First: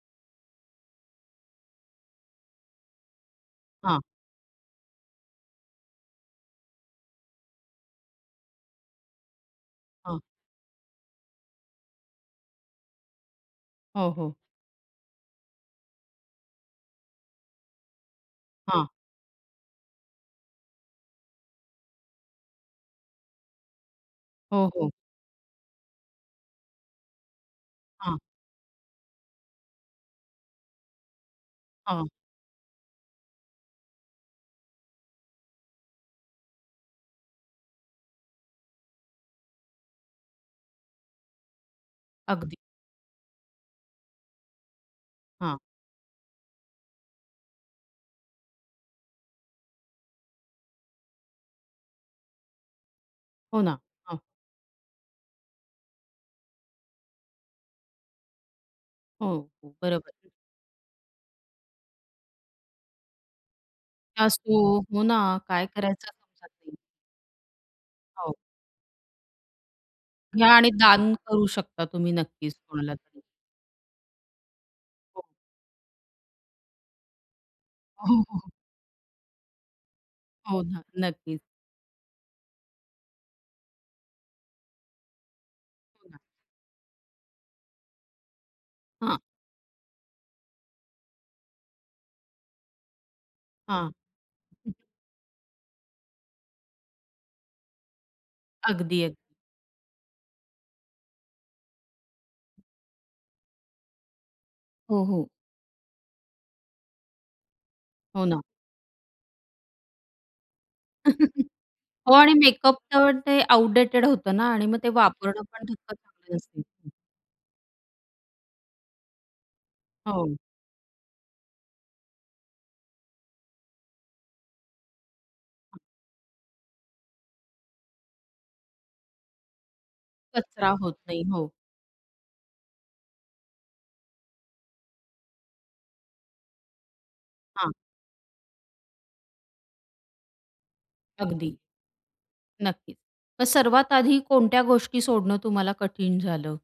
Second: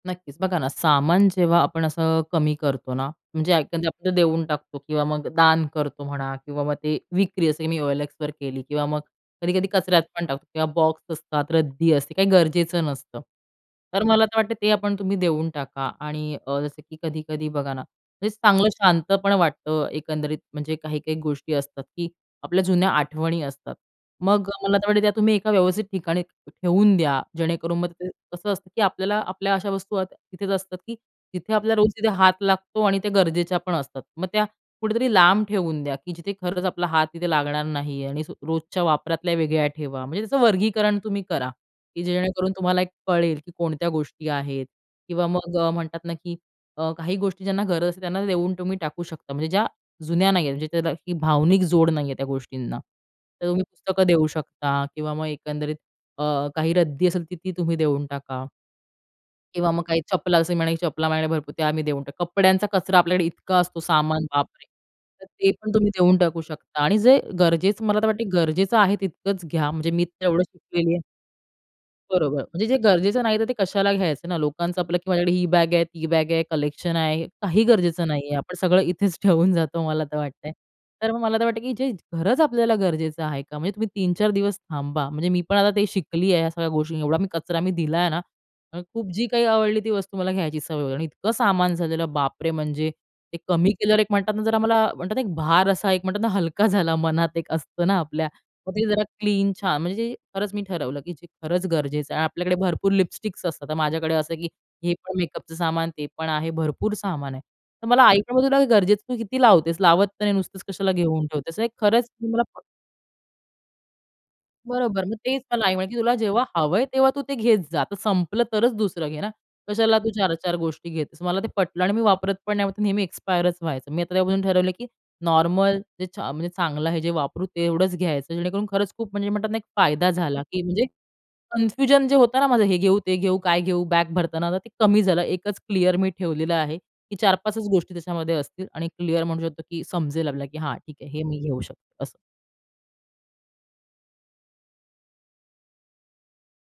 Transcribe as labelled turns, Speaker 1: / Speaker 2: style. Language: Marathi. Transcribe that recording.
Speaker 1: नक्कीच बघा ना, सामान जेव्हा आपण असं कमी करतो ना म्हणजे
Speaker 2: हां.
Speaker 1: आपण देऊन टाकतो किंवा मग दान करतो म्हणा किंवा मग ते विक्री जसं मी OLXवर केली किंवा मग कधी-कधी कचऱ्यात
Speaker 2: हां.
Speaker 1: पण टाकतो किंवा बॉक्स असतात, रद्दी असते काही गरजेचं नसतं. तर
Speaker 2: हो,
Speaker 1: मला
Speaker 2: हो.
Speaker 1: तर वाटते ते आपण तुम्ही देऊन टाका आणि अ, जसं की कधी-कधी बघा ना, हे चांगलं
Speaker 2: हां.
Speaker 1: शांतपण वाटतं एकंदरीत म्हणजे काही-काही गोष्टी असतात की आपल्या जुन्या आठवणी असतात. मग
Speaker 2: हो,
Speaker 1: मला तर
Speaker 2: हो.
Speaker 1: वाटते की तुम्ही एका व्यवस्थित ठिकाणी ठेवून द्या. जेणेकरून मग ते
Speaker 2: हां.
Speaker 1: कसं असतं की आपल्याला आपल्या अशा वस्तू तिथेच असतात की तिथे आपल्याला रोज
Speaker 2: हां.
Speaker 1: तिथे हात लागतो आणि त्या गरजेच्या पण असतात. मग त्या कुठेतरी लांब ठेवून द्या की जिथे खरंच आपला हात तिथे लागणार नाही आणि रोजच्या वापरातल्या वेगळ्या ठेवा म्हणजे त्याचं वर्गीकरण तुम्ही करा, की जेणेकरून
Speaker 2: अगदी.
Speaker 1: तुम्हाला कळेल की कोणत्या गोष्टी आहेत. किंवा मग
Speaker 2: हां.
Speaker 1: अ, म्हणतात ना की अ, काही गोष्टी ज्यांना गरज असते त्यांना देऊन तुम्ही टाकू शकता, म्हणजे ज्या जुन्या नाही आहेत. म्हणजे त्याला ही भावनिक जोड नाही आहे, त्या गोष्टींना तर
Speaker 2: हो
Speaker 1: तुम्ही
Speaker 2: ना.
Speaker 1: पुस्तकं देऊ शकता किंवा मग एकंदरीत काही अ, रद्दी असेल तर ती तुम्ही देऊन टाका.
Speaker 2: हो, हो,
Speaker 1: किंवा मग काही
Speaker 2: बरोबर.
Speaker 1: चपला असे म्हणाले की चपला भरपूर ते आम्ही देऊन टाकू. कपड्यांचा कचरा आपल्याकडे इतका असतो सामान,
Speaker 2: जास्त हो
Speaker 1: बापरे!
Speaker 2: हो ना,
Speaker 1: तर ते
Speaker 2: काय
Speaker 1: पण तुम्ही
Speaker 2: करायचं
Speaker 1: देऊन टाकू
Speaker 2: समजत नाही.
Speaker 1: शकता आणि जे गरजेचं मला तर वाटते
Speaker 2: हो.
Speaker 1: गरजेचं आहे तितकंच घ्या म्हणजे मी तेवढं
Speaker 2: घ्या आणि
Speaker 1: शिकलेली आहे
Speaker 2: दान करू शकता तुम्ही
Speaker 1: बरोबर.
Speaker 2: नक्कीच
Speaker 1: म्हणजे जे
Speaker 2: कोणाला तरी.
Speaker 1: गरजेचं नाही तर ते कशाला घ्यायचं ना लोकांचं आपलं की
Speaker 2: हो.
Speaker 1: माझ्याकडे ही बॅग आहे, ती बॅग आहे कलेक्शन आहे. काही गरजेचं नाही
Speaker 2: हो,
Speaker 1: आहे.
Speaker 2: हो.
Speaker 1: आपण सगळं इथेच ठेवून जातो, मला तर वाटतंय,
Speaker 2: हो ना,
Speaker 1: तर मग मला
Speaker 2: नक्कीच.
Speaker 1: तर वाटतं की जे खरच आपल्याला गरजेचं आहे का? म्हणजे तुम्ही 3-4 दिवस थांबा, म्हणजे मी पण आता ते
Speaker 2: हो ना.
Speaker 1: शिकली आहे, या सगळ्या गोष्टी एवढा मी कचरा मी दिला आहे ना आणि खूप
Speaker 2: हां.
Speaker 1: जी काही आवडली ती वस्तू मला घ्यायची सवय वगैरे आणि इतकं सामान झालेलं, बापरे! म्हणजे ते कमी
Speaker 2: हां.
Speaker 1: केल्यावर एक म्हणतात ना जरा मला म्हणतात ना एक भार असा एक म्हणतात ना हलका झाला मनात एक असतं ना आपल्या. मग
Speaker 2: अगदी,
Speaker 1: ते जरा
Speaker 2: अगदी.
Speaker 1: क्लीन छा म्हणजे खरंच मी ठरवलं की जे खरंच गरजेचं आहे आणि आपल्याकडे भरपूर लिपस्टिक्स असतात तर माझ्याकडे असं आहे की हे
Speaker 2: हो,
Speaker 1: पण
Speaker 2: हो.
Speaker 1: मेकअपचं सामान, ते पण आहे भरपूर सामान आहे. तर मला आई
Speaker 2: हो ना.
Speaker 1: तुला गरजेचं तू किती लावतेस? लावत तर नाही नुसतंच कशाला घेऊन ठेवतेस नाही खरंच
Speaker 2: हो. आणि
Speaker 1: मला प
Speaker 2: मेकअप तर ते आउटडेटेड होतं ना आणि मग ते
Speaker 1: बरोबर. मग तेच
Speaker 2: वापरणं
Speaker 1: मला
Speaker 2: पण
Speaker 1: आई म्हणे "तुला
Speaker 2: चांगलं
Speaker 1: जेव्हा हवंय,
Speaker 2: नसते.
Speaker 1: तेव्हा तू ते घेत जा, जर संपलं तरच दुसरं घे ना, कशाला तू चार
Speaker 2: हो.
Speaker 1: चार गोष्टी घेतेस." मला ते पटलं. आणि मी वापरत पण नाही नेहमी एक्स्पायरच व्हायचं. मी आता त्यापासून ठरवलं की नॉर्मल जे चा म्हणजे चांगलं आहे, जे वापरू तेवढंच घ्यायचं जेणेकरून खरंच खूप म्हणजे म्हणतात ना एक फायदा झाला की
Speaker 2: कचरा
Speaker 1: म्हणजे
Speaker 2: होत नाही. हो.
Speaker 1: कनफ्यूजन जे होतं ना माझं, "हे घेऊ, ते घेऊ, काय घेऊ," बॅग भरताना आता ते कमी झालं एकच क्लिअर मी ठेवलेलं आहे, की 4-5 च
Speaker 2: हां.
Speaker 1: गोष्टी त्याच्यामध्ये असतील आणि क्लिअर म्हणू शकतो की समजेल आपल्याला की "हां, ठीक आहे हे मी
Speaker 2: अगदी.
Speaker 1: घेऊ शकते." असं.
Speaker 2: नक्कीच. मग सर्वात आधी कोणत्या गोष्टी सोडणं तुम्हाला कठीण झालं?